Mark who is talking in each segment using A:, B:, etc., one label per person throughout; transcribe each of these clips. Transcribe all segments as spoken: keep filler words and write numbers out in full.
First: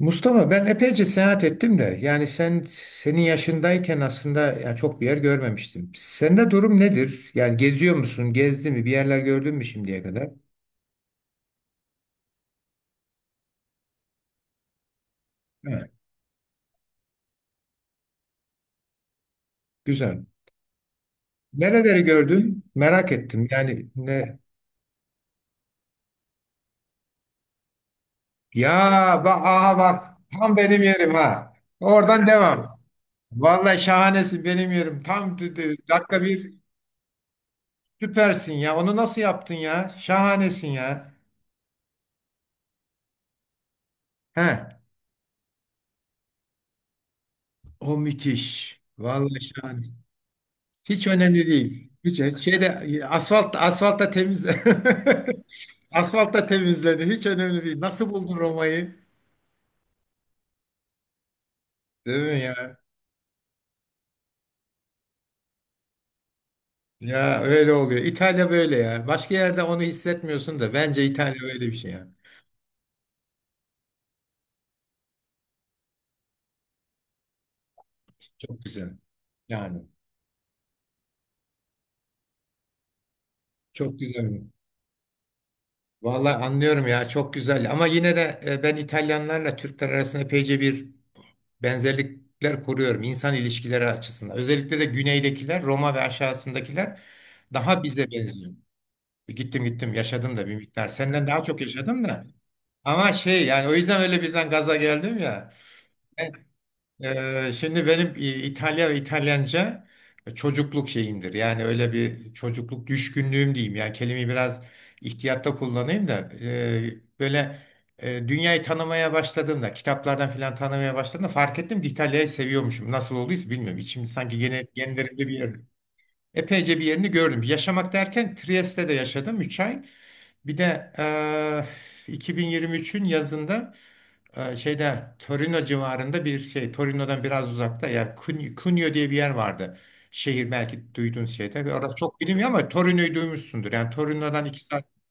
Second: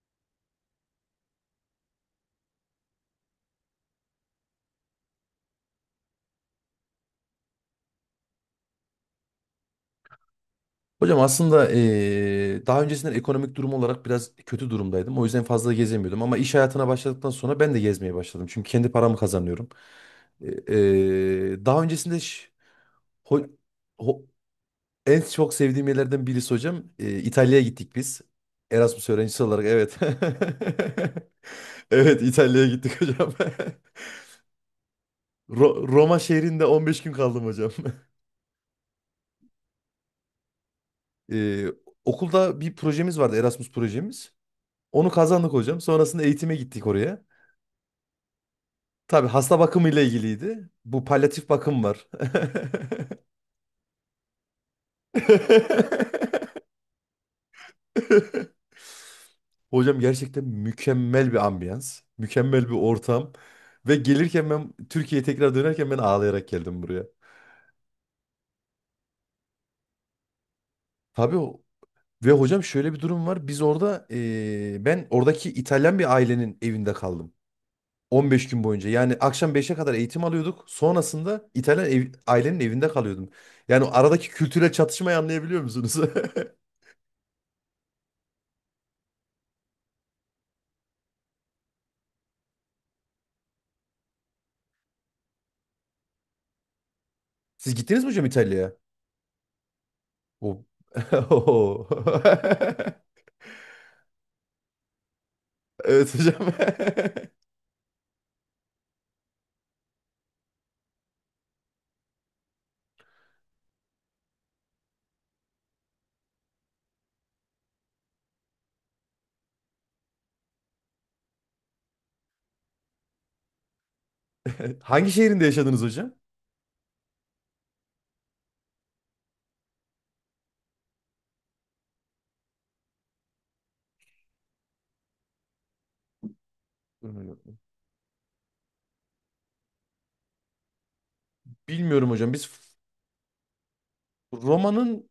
A: Mustafa, ben epeyce seyahat ettim de yani sen senin yaşındayken aslında ya çok bir yer görmemiştim. Sende durum nedir? Yani geziyor musun? Gezdi mi? Bir yerler gördün mü şimdiye kadar?
B: Hocam aslında eee, daha öncesinden ekonomik durum olarak biraz kötü durumdaydım. O yüzden fazla
A: Evet.
B: gezemiyordum. Ama iş hayatına başladıktan sonra ben de gezmeye başladım. Çünkü kendi paramı kazanıyorum.
A: Güzel.
B: E, Eee, daha
A: Nereleri
B: öncesinde ş-
A: gördün? Merak ettim.
B: ho-
A: Yani
B: ho-
A: ne?
B: en çok sevdiğim yerlerden birisi hocam. eee, İtalya'ya gittik biz.
A: Ya
B: Erasmus
A: bak,
B: öğrencisi olarak,
A: aha bak,
B: evet.
A: tam benim yerim ha.
B: Evet,
A: Oradan
B: İtalya'ya
A: devam.
B: gittik hocam.
A: Vallahi şahanesin, benim yerim. Tam d- d-
B: Ro- Roma
A: dakika bir,
B: şehrinde on beş gün kaldım hocam.
A: süpersin ya. Onu nasıl yaptın ya? Şahanesin ya.
B: Eee, okulda bir projemiz vardı, Erasmus projemiz.
A: He.
B: Onu kazandık hocam. Sonrasında eğitime gittik oraya.
A: O müthiş.
B: Tabii
A: Vallahi
B: hasta
A: şahane.
B: bakımıyla ilgiliydi. Bu
A: Hiç önemli
B: palyatif bakım
A: değil.
B: var.
A: Hiç şeyde asfalt asfaltta temiz asfaltta temizledi. Hiç önemli değil. Nasıl buldun Roma'yı?
B: Hocam gerçekten mükemmel bir ambiyans,
A: Değil mi
B: mükemmel bir
A: ya?
B: ortam ve gelirken, ben Türkiye'ye tekrar dönerken ben ağlayarak geldim buraya.
A: Ya öyle oluyor. İtalya böyle ya. Başka yerde onu hissetmiyorsun da bence
B: Tabii
A: İtalya öyle
B: o-
A: bir şey ya.
B: ve hocam şöyle bir durum var. Biz orada eee, ben oradaki İtalyan bir ailenin evinde kaldım. on beş
A: Çok
B: gün boyunca.
A: güzel.
B: Yani akşam beşe
A: Yani
B: kadar eğitim alıyorduk. Sonrasında İtalyan ev- ailenin evinde kalıyordum. Yani
A: çok
B: aradaki
A: güzel.
B: kültürel çatışmayı anlayabiliyor musunuz?
A: Vallahi anlıyorum ya, çok güzel. Ama yine de e, ben İtalyanlarla Türkler arasında epeyce bir benzerlikler kuruyorum insan ilişkileri açısından. Özellikle de güneydekiler, Roma ve aşağısındakiler
B: Siz
A: daha
B: gittiniz
A: bize
B: mi hocam
A: benziyor.
B: İtalya'ya?
A: Gittim gittim, yaşadım da bir
B: O.
A: miktar. Senden daha çok
B: Oo.
A: yaşadım da. Ama şey yani o yüzden öyle birden gaza geldim ya.
B: Evet hocam.
A: Ee, şimdi benim İ- İtalya ve İtalyanca çocukluk şeyimdir. Yani öyle bir çocukluk düşkünlüğüm diyeyim. Yani kelimeyi biraz ihtiyatta kullanayım da e, böyle e, dünyayı tanımaya başladığımda, kitaplardan filan tanımaya başladığımda fark ettim ki İtalya'yı seviyormuşum. Nasıl olduysa bilmiyorum. İçim sanki gene
B: Hangi
A: genlerimde bir
B: şehrinde
A: yer.
B: yaşadınız hocam?
A: Epeyce bir yerini gördüm. Yaşamak derken Trieste'de yaşadım üç ay. Bir de eee, iki bin yirmi üçün yazında eee, şeyde Torino civarında bir şey, Torino'dan biraz uzakta, yani Cun- Cuneo diye bir yer vardı. Şehir belki duyduğun şeyde. Ve orası
B: Bilmiyorum
A: çok
B: hocam.
A: bilinmiyor
B: Biz
A: ama Torino'yu duymuşsundur. Yani Torino'dan iki saat.
B: Roma'nın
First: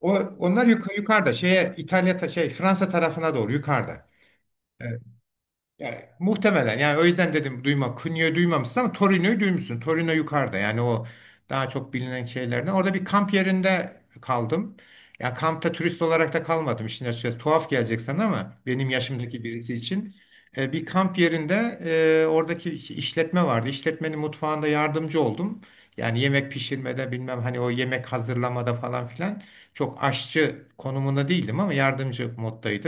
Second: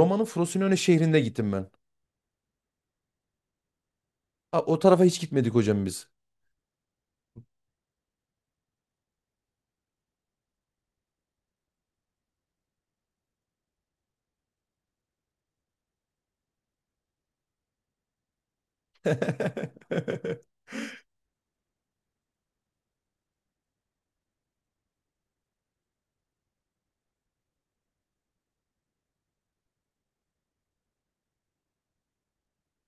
A: O, onlar
B: Frosinone
A: yukarı,
B: şehrinde
A: yukarıda
B: gittim ben.
A: şeye, İtalya ta- şey, Fransa tarafına doğru yukarıda.
B: Ha, o tarafa hiç gitmedik hocam
A: Yani
B: biz.
A: muhtemelen, yani o yüzden dedim duyma. Cunio'yu duymamışsın ama Torino'yu duymuşsun. Torino yukarıda yani o daha çok bilinen şeylerden. Orada bir kamp yerinde kaldım. Ya kampta turist olarak da kalmadım. İşin açıkçası tuhaf gelecek sana ama benim yaşımdaki birisi için. E, bir kamp yerinde, e, oradaki iş- işletme vardı. İşletmenin mutfağında yardımcı oldum. Yani yemek pişirmede bilmem, hani o yemek hazırlamada falan filan, çok aşçı konumunda değildim ama yardımcı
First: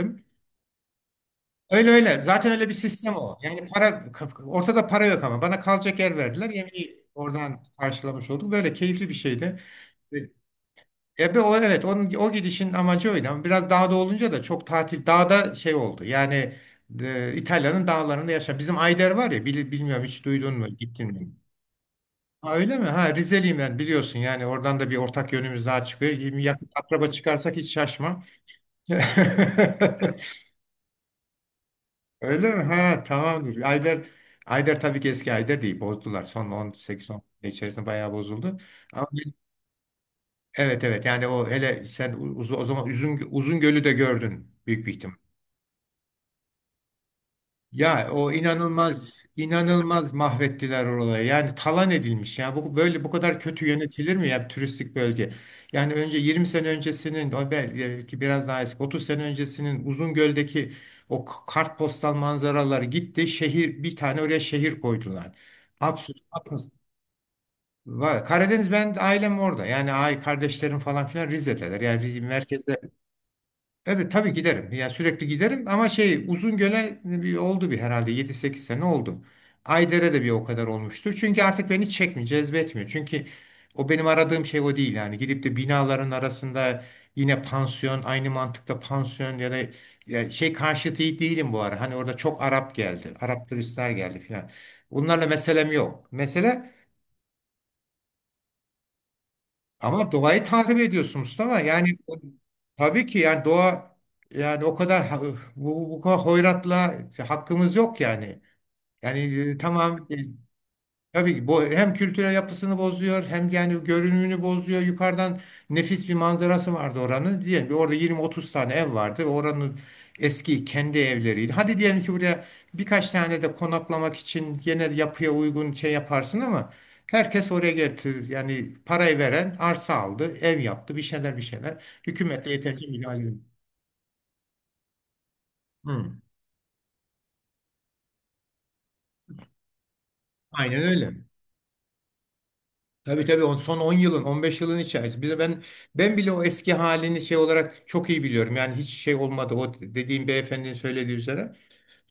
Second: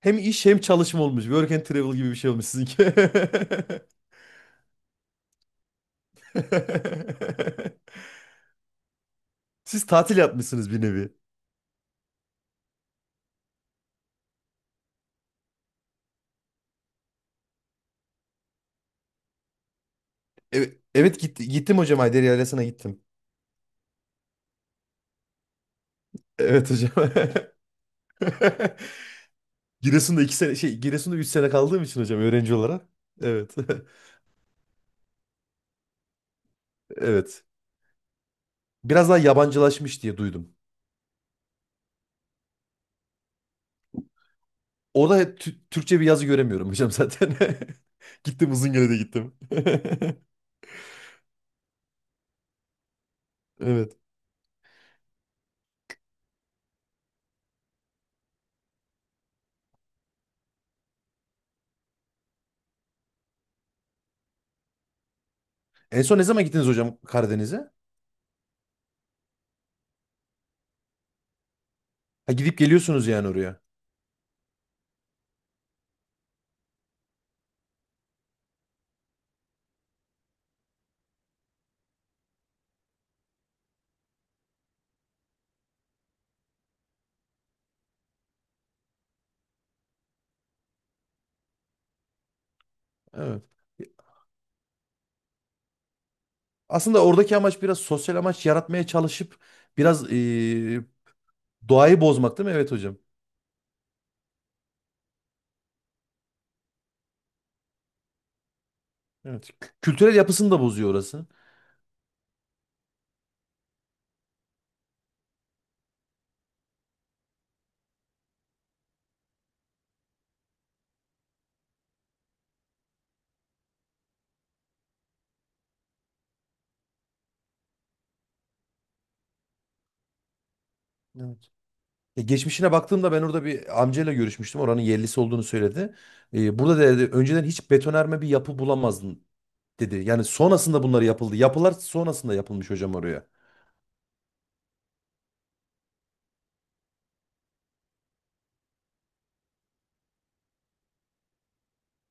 B: Hem iş hem çalışma olmuş. Work and
A: Öyle
B: travel gibi bir
A: öyle.
B: şey olmuş
A: Zaten öyle bir
B: sizinki.
A: sistem o. Yani para, ortada para yok ama bana kalacak yer verdiler. Yemeği oradan karşılamış olduk. Böyle keyifli bir şeydi.
B: Siz tatil yapmışsınız bir nevi.
A: Ebe o, evet, onun o gidişin amacı oydu ama biraz dağda olunca da çok tatil dağda şey oldu. Yani e, İtalya'nın dağlarında yaşa. Bizim Ayder var ya, bil- bilmiyorum, hiç duydun mu,
B: Evet,
A: gittin
B: evet
A: mi?
B: gitti, gittim hocam, Haydari
A: Ha,
B: Yaylası'na
A: öyle mi?
B: gittim.
A: Ha, Rizeliyim ben, biliyorsun, yani oradan da bir ortak yönümüz daha çıkıyor. Yakın
B: Evet hocam.
A: akraba çıkarsak hiç şaşma.
B: Giresun'da iki sene şey Giresun'da üç sene kaldığım için hocam,
A: Öyle
B: öğrenci
A: mi?
B: olarak.
A: Ha,
B: Evet.
A: tamamdır. Ayder Ayder tabii ki eski Ayder değil. Bozdular. Son on sekiz on
B: Evet.
A: sene içerisinde bayağı bozuldu. Ama
B: Biraz daha yabancılaşmış diye duydum.
A: evet evet, yani o hele sen uz- o zaman Uzun, Uzungöl'ü de gördün büyük bir ihtimal.
B: Orada hep Tü- Türkçe bir yazı göremiyorum hocam zaten.
A: Ya o,
B: Gittim, Uzungöl'e de
A: inanılmaz
B: gittim.
A: inanılmaz mahvettiler orayı. Yani talan edilmiş. Yani bu böyle bu kadar kötü
B: Evet.
A: yönetilir mi ya bir turistik bölge? Yani önce yirmi sene öncesinin, o belki biraz daha eski, otuz sene öncesinin Uzungöl'deki o k- kartpostal manzaraları gitti. Şehir bir tane, oraya şehir koydular.
B: En
A: Absürt.
B: son ne zaman gittiniz
A: Absürt.
B: hocam Karadeniz'e?
A: Var. Karadeniz, ben ailem orada. Yani ay, kardeşlerim falan filan Rize'deler. Yani Rize-
B: Ha, gidip
A: merkezde.
B: geliyorsunuz yani oraya.
A: Evet, tabii giderim. Yani sürekli giderim ama şey, Uzungöl'e bir oldu, bir herhalde yedi sekiz sene oldu. Ayder'e de bir o kadar olmuştur. Çünkü artık beni çekmiyor, cezbetmiyor. Çünkü o benim aradığım şey o değil yani. Gidip de binaların arasında yine pansiyon, aynı mantıkta pansiyon, ya da ya şey karşıtı değilim bu ara. Hani orada çok Arap geldi.
B: Evet.
A: Arap turistler geldi filan. Bunlarla meselem yok. Mesele,
B: Aslında oradaki amaç biraz sosyal amaç yaratmaya çalışıp
A: ama
B: biraz
A: doğayı takip
B: eee,
A: ediyorsun Mustafa. Yani
B: doğayı
A: o-
B: bozmak değil mi? Evet hocam.
A: tabii ki yani doğa, yani o kadar ha- bu, bu kadar hoyratla hakkımız yok yani. Yani
B: Evet.
A: e,
B: Kü-
A: tamam,
B: Kültürel
A: e,
B: yapısını da bozuyor orası.
A: tabii ki bu hem kültürel yapısını bozuyor hem yani görünümünü bozuyor. Yukarıdan nefis bir manzarası vardı oranın. Diyelim ki orada yirmi otuz tane ev vardı. Ve oranın eski kendi evleriydi. Hadi diyelim ki buraya birkaç tane de konaklamak için yine yapıya uygun şey yaparsın ama herkes oraya getir. Yani parayı veren arsa aldı, ev yaptı, bir şeyler
B: Evet.
A: bir şeyler.
B: E,
A: Hükümetle
B: geçmişine
A: yeterince
B: baktığımda
A: müdahale
B: ben
A: edildi.
B: orada bir amcayla görüşmüştüm. Oranın yerlisi olduğunu söyledi.
A: Hı.
B: E, burada dedi önceden hiç betonarme bir yapı bulamazdın dedi. Yani
A: Aynen
B: sonrasında bunları
A: öyle.
B: yapıldı. Yapılar sonrasında yapılmış hocam
A: Tabii
B: oraya.
A: tabii, on, son on yılın, on beş yılın içerisinde. Bize ben ben bile o eski halini şey olarak çok iyi biliyorum. Yani hiç şey olmadı, o dediğim beyefendinin söylediği üzere.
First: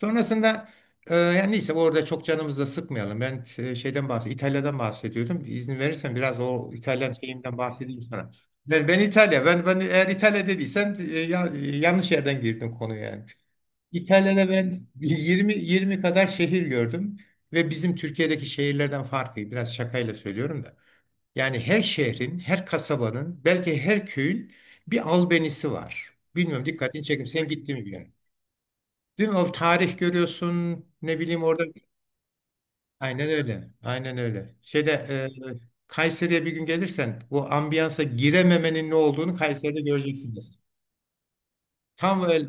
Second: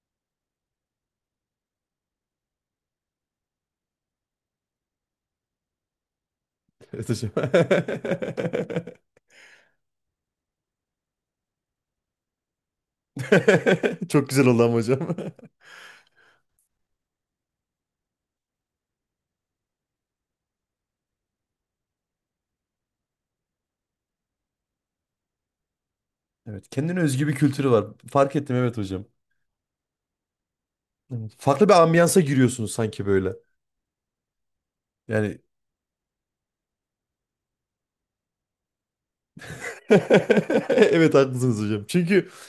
A: Sonrasında e, yani neyse, orada çok canımızı da sıkmayalım. Ben e, şeyden bahsediyorum. İtalya'dan bahsediyordum. İzin verirsen biraz o
B: Evet
A: İtalyan
B: hocam.
A: şeyimden bahsedeyim sana. Ben ben İtalya. Ben ben eğer İtalya dediysen e, ya- e, yanlış yerden girdin konuya yani.
B: Çok güzel
A: İtalya'da
B: oldu ama
A: ben
B: hocam.
A: yirmi yirmi kadar şehir gördüm ve bizim Türkiye'deki şehirlerden farkı, biraz şakayla söylüyorum da. Yani her şehrin, her kasabanın, belki her köyün bir albenisi var. Bilmiyorum,
B: Evet, kendine
A: dikkatini çekim.
B: özgü bir
A: Sen
B: kültürü
A: gittin
B: var.
A: mi bir yere?
B: Fark ettim, evet hocam.
A: Değil mi? O tarih görüyorsun. Ne
B: Evet.
A: bileyim orada.
B: Farklı bir ambiyansa giriyorsunuz sanki
A: Aynen
B: böyle.
A: öyle. Aynen öyle. Şeyde e,
B: Yani
A: Kayseri'ye bir gün gelirsen o ambiyansa girememenin ne olduğunu Kayseri'de göreceksiniz.
B: evet haklısınız hocam.
A: Tam
B: Çünkü
A: öyle.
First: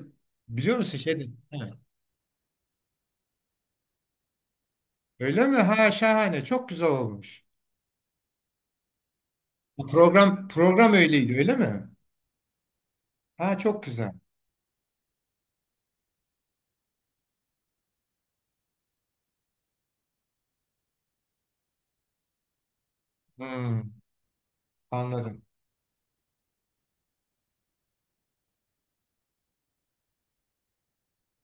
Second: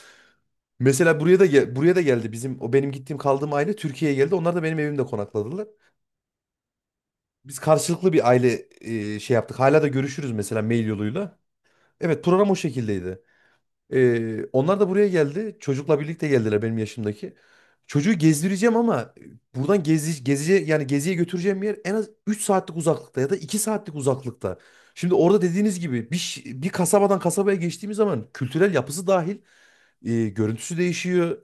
A: Biliyor musun
B: mesela
A: şeyde?
B: buraya da
A: Ha,
B: gel- buraya da geldi bizim o benim gittiğim kaldığım aile, Türkiye'ye geldi. Onlar da benim evimde
A: öyle mi?
B: konakladılar.
A: Ha, şahane. Çok güzel olmuş.
B: Biz karşılıklı bir aile, e, şey yaptık. Hala
A: Bu
B: da görüşürüz
A: program
B: mesela mail
A: program öyleydi
B: yoluyla.
A: öyle mi?
B: Evet, program o şekildeydi.
A: Ha, çok güzel.
B: Ee, onlar da buraya geldi. Çocukla birlikte geldiler benim yaşımdaki. Çocuğu gezdireceğim ama buradan gezi, geziye, yani geziye götüreceğim yer en az üç saatlik uzaklıkta ya da iki
A: Hmm,
B: saatlik uzaklıkta. Şimdi orada
A: anladım.
B: dediğiniz gibi bir, ş- bir kasabadan kasabaya geçtiğimiz zaman kültürel yapısı dahil, e, görüntüsü değişiyor.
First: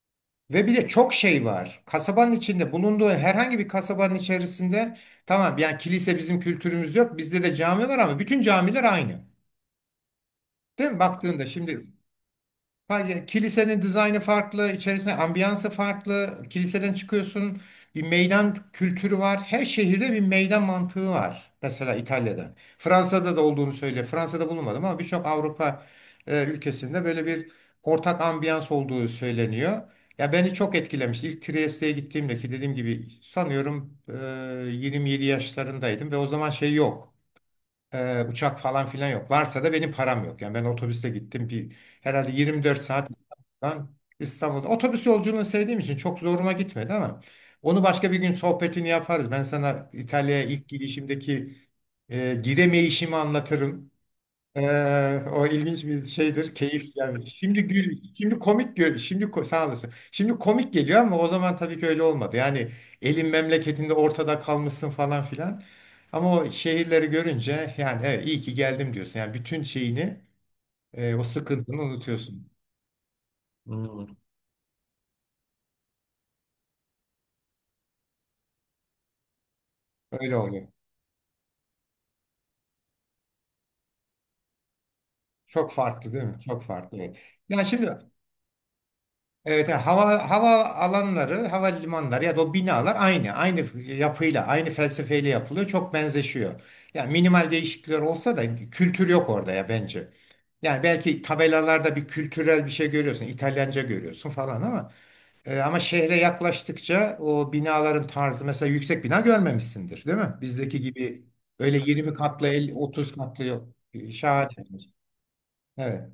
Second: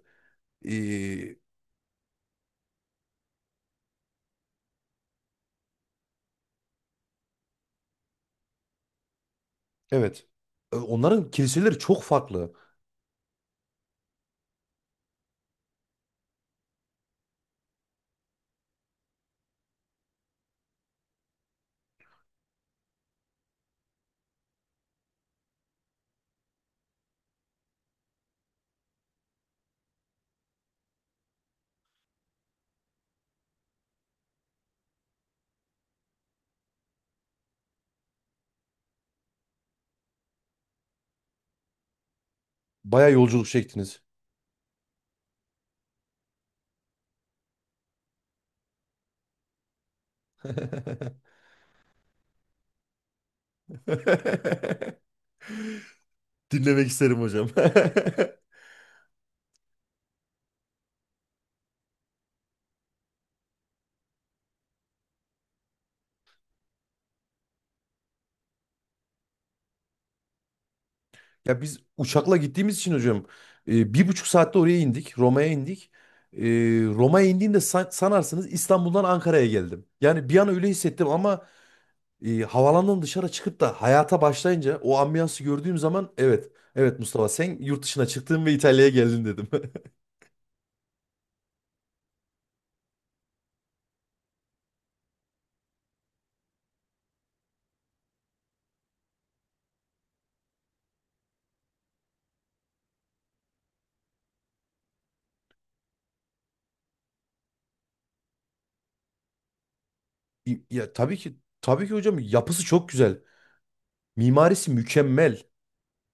A: Ve bir de çok
B: E,
A: şey var. Kasabanın içinde bulunduğu herhangi bir kasabanın içerisinde, tamam, yani kilise, bizim kültürümüz yok. Bizde de cami var ama bütün camiler aynı.
B: evet. E,
A: Değil mi?
B: onların
A: Baktığında
B: kiliseleri
A: şimdi,
B: çok farklı.
A: hayır, kilisenin dizaynı farklı, içerisinde ambiyansı farklı. Kiliseden çıkıyorsun, bir meydan kültürü var. Her şehirde bir meydan mantığı var. Mesela İtalya'da. Fransa'da da olduğunu söyle. Fransa'da bulunmadım ama birçok Avrupa e, ülkesinde böyle bir ortak ambiyans olduğu söyleniyor. Ya beni çok etkilemiş. İlk Trieste'ye gittiğimde, ki dediğim gibi sanıyorum e, yirmi yedi yaşlarındaydım ve o zaman şey yok. Ee, uçak falan filan yok. Varsa da benim param yok. Yani ben otobüste gittim. Bir, herhalde yirmi dört
B: Baya
A: saat,
B: yolculuk
A: İstanbul'dan
B: çektiniz.
A: İstanbul'da. Otobüs yolculuğunu sevdiğim için çok zoruma gitmedi ama onu başka bir gün sohbetini yaparız. Ben sana İtalya'ya ilk gidişimdeki e, giremeyişimi anlatırım. Ee, o ilginç bir şeydir,
B: Dinlemek
A: keyif
B: isterim
A: yani.
B: hocam.
A: Şimdi gül, şimdi komik gö- şimdi ko- sağ olasın. Şimdi komik geliyor ama o zaman tabii ki öyle olmadı. Yani elin memleketinde ortada kalmışsın falan filan. Ama o şehirleri görünce yani evet, iyi ki geldim diyorsun. Yani bütün şeyini, e, o
B: Ya biz
A: sıkıntını
B: uçakla
A: unutuyorsun.
B: gittiğimiz için hocam, e, bir
A: Hmm.
B: buçuk saatte oraya indik. Roma'ya indik. E, Roma'ya indiğimde san- sanarsınız İstanbul'dan Ankara'ya geldim. Yani
A: Öyle
B: bir an
A: oluyor.
B: öyle hissettim ama e, havalandan dışarı çıkıp da hayata başlayınca o ambiyansı
A: Çok
B: gördüğüm zaman,
A: farklı değil mi?
B: evet
A: Çok farklı.
B: evet,
A: Evet.
B: Mustafa sen
A: Yani
B: yurt
A: şimdi,
B: dışına çıktın ve İtalya'ya geldin dedim.
A: evet, yani hava hava alanları, havalimanları ya da o binalar aynı, aynı yapıyla, aynı felsefeyle yapılıyor. Çok benzeşiyor. Yani minimal değişiklikler olsa da kültür yok orada ya bence. Yani belki tabelalarda bir kültürel bir şey görüyorsun, İtalyanca görüyorsun falan ama e, ama şehre yaklaştıkça o binaların tarzı, mesela yüksek bina görmemişsindir, değil mi?
B: İ-
A: Bizdeki
B: Ya tabii
A: gibi
B: ki
A: öyle
B: tabii ki
A: yirmi
B: hocam,
A: katlı,
B: yapısı
A: elli,
B: çok
A: otuz
B: güzel.
A: katlı yok. Şahane.
B: Mimarisi mükemmel.
A: Evet.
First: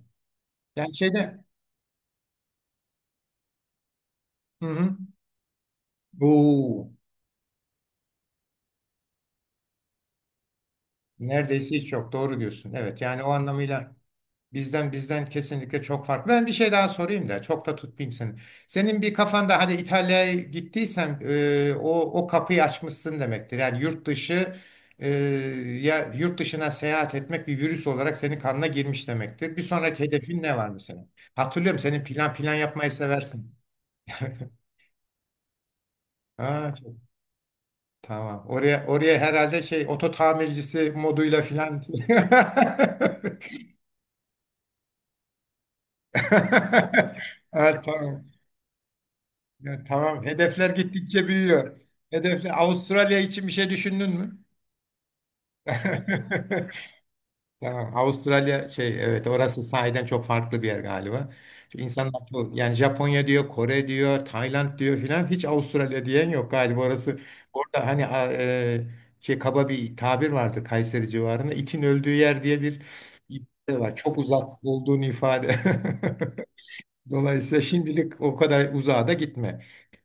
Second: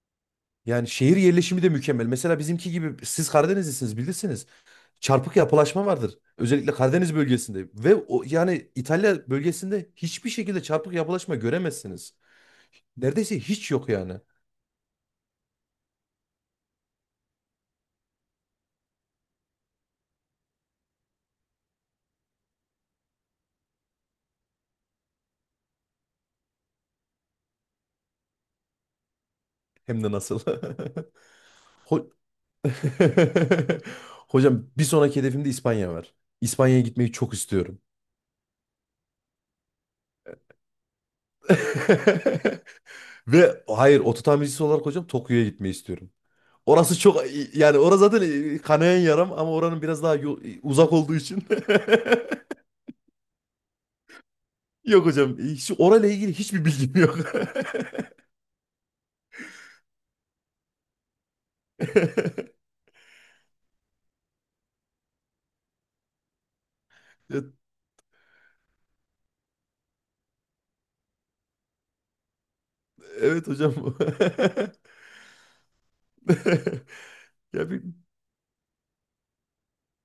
B: Yani
A: Yani
B: şehir
A: şeyde
B: yerleşimi de mükemmel. Mesela bizimki gibi, siz Karadenizlisiniz, bilirsiniz.
A: hı hı.
B: Çarpık yapılaşma vardır. Özellikle
A: Oo.
B: Karadeniz bölgesinde ve o, yani İtalya bölgesinde hiçbir şekilde çarpık yapılaşma
A: Neredeyse hiç yok.
B: göremezsiniz.
A: Doğru diyorsun. Evet, yani o
B: Neredeyse hiç yok
A: anlamıyla
B: yani.
A: bizden bizden kesinlikle çok farklı. Ben bir şey daha sorayım da çok da tutmayayım seni. Senin bir kafanda hani İtalya'ya gittiysen e, o o kapıyı açmışsın demektir. Yani yurt dışı, e, ya yurt dışına seyahat etmek bir virüs olarak senin kanına girmiş demektir. Bir
B: Hem
A: sonraki
B: de nasıl.
A: hedefin ne var mesela? Hatırlıyorum, senin
B: Ho-
A: plan plan yapmayı seversin.
B: hocam bir sonraki hedefimde İspanya var.
A: Ha,
B: İspanya'ya
A: çok-
B: gitmeyi çok istiyorum.
A: tamam. Oraya oraya herhalde şey oto tamircisi moduyla filan
B: Ve hayır, ototamircisi olarak hocam Tokyo'ya gitmeyi istiyorum. Orası çok, yani
A: evet,
B: orası zaten,
A: tamam.
B: e, kanayan yaram ama oranın
A: Ya,
B: biraz daha
A: tamam.
B: yo-
A: Hedefler
B: uzak olduğu
A: gittikçe
B: için.
A: büyüyor. Hedefler, Avustralya için bir şey düşündün mü?
B: Yok hocam, hiç orayla ilgili hiçbir bilgim yok.
A: Tamam. Avustralya şey, evet, orası sahiden çok farklı bir yer galiba. Çünkü İnsanın aklı yani Japonya diyor, Kore diyor, Tayland diyor filan, hiç Avustralya diyen yok galiba orası.
B: Ya,
A: Orada hani a- e, şey kaba bir tabir vardı Kayseri civarında, itin öldüğü yer diye bir
B: evet hocam.
A: ifade var. Çok uzak olduğunu ifade. Dolayısıyla
B: Ya bir,
A: şimdilik o kadar uzağa da gitme.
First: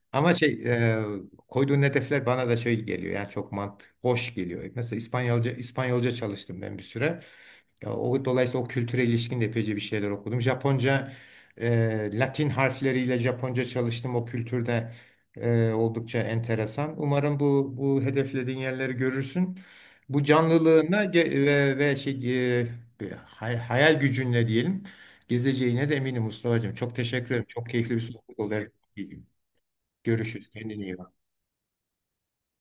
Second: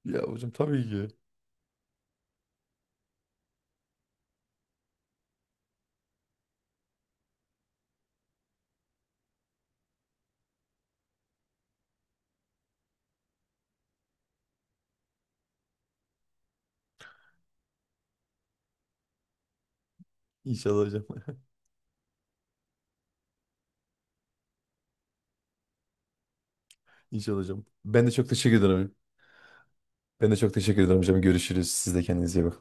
B: ya
A: Ama
B: hocam
A: şey
B: tabii
A: e,
B: ki.
A: koyduğun hedefler bana da şey geliyor yani çok mant hoş geliyor. Mesela İspanyolca İspanyolca çalıştım ben bir süre. Ya, o dolayısıyla o kültüre ilişkin de epeyce bir şeyler okudum. Japonca e, Latin harfleriyle Japonca çalıştım. O kültürde e, oldukça enteresan. Umarım bu bu hedeflediğin yerleri görürsün. Bu
B: İnşallah
A: canlılığına
B: hocam.
A: ge- ve, ve şey e, bir hay- hayal gücünle diyelim, gezeceğine de eminim Mustafa'cığım. Çok teşekkür
B: İnşallah
A: ederim.
B: hocam.
A: Çok keyifli bir
B: Ben de çok
A: sohbet oldu.
B: teşekkür ederim. Ben de
A: Görüşürüz.
B: çok teşekkür
A: Kendine iyi
B: ederim
A: bak.
B: hocam. Görüşürüz. Siz de kendinize iyi bakın.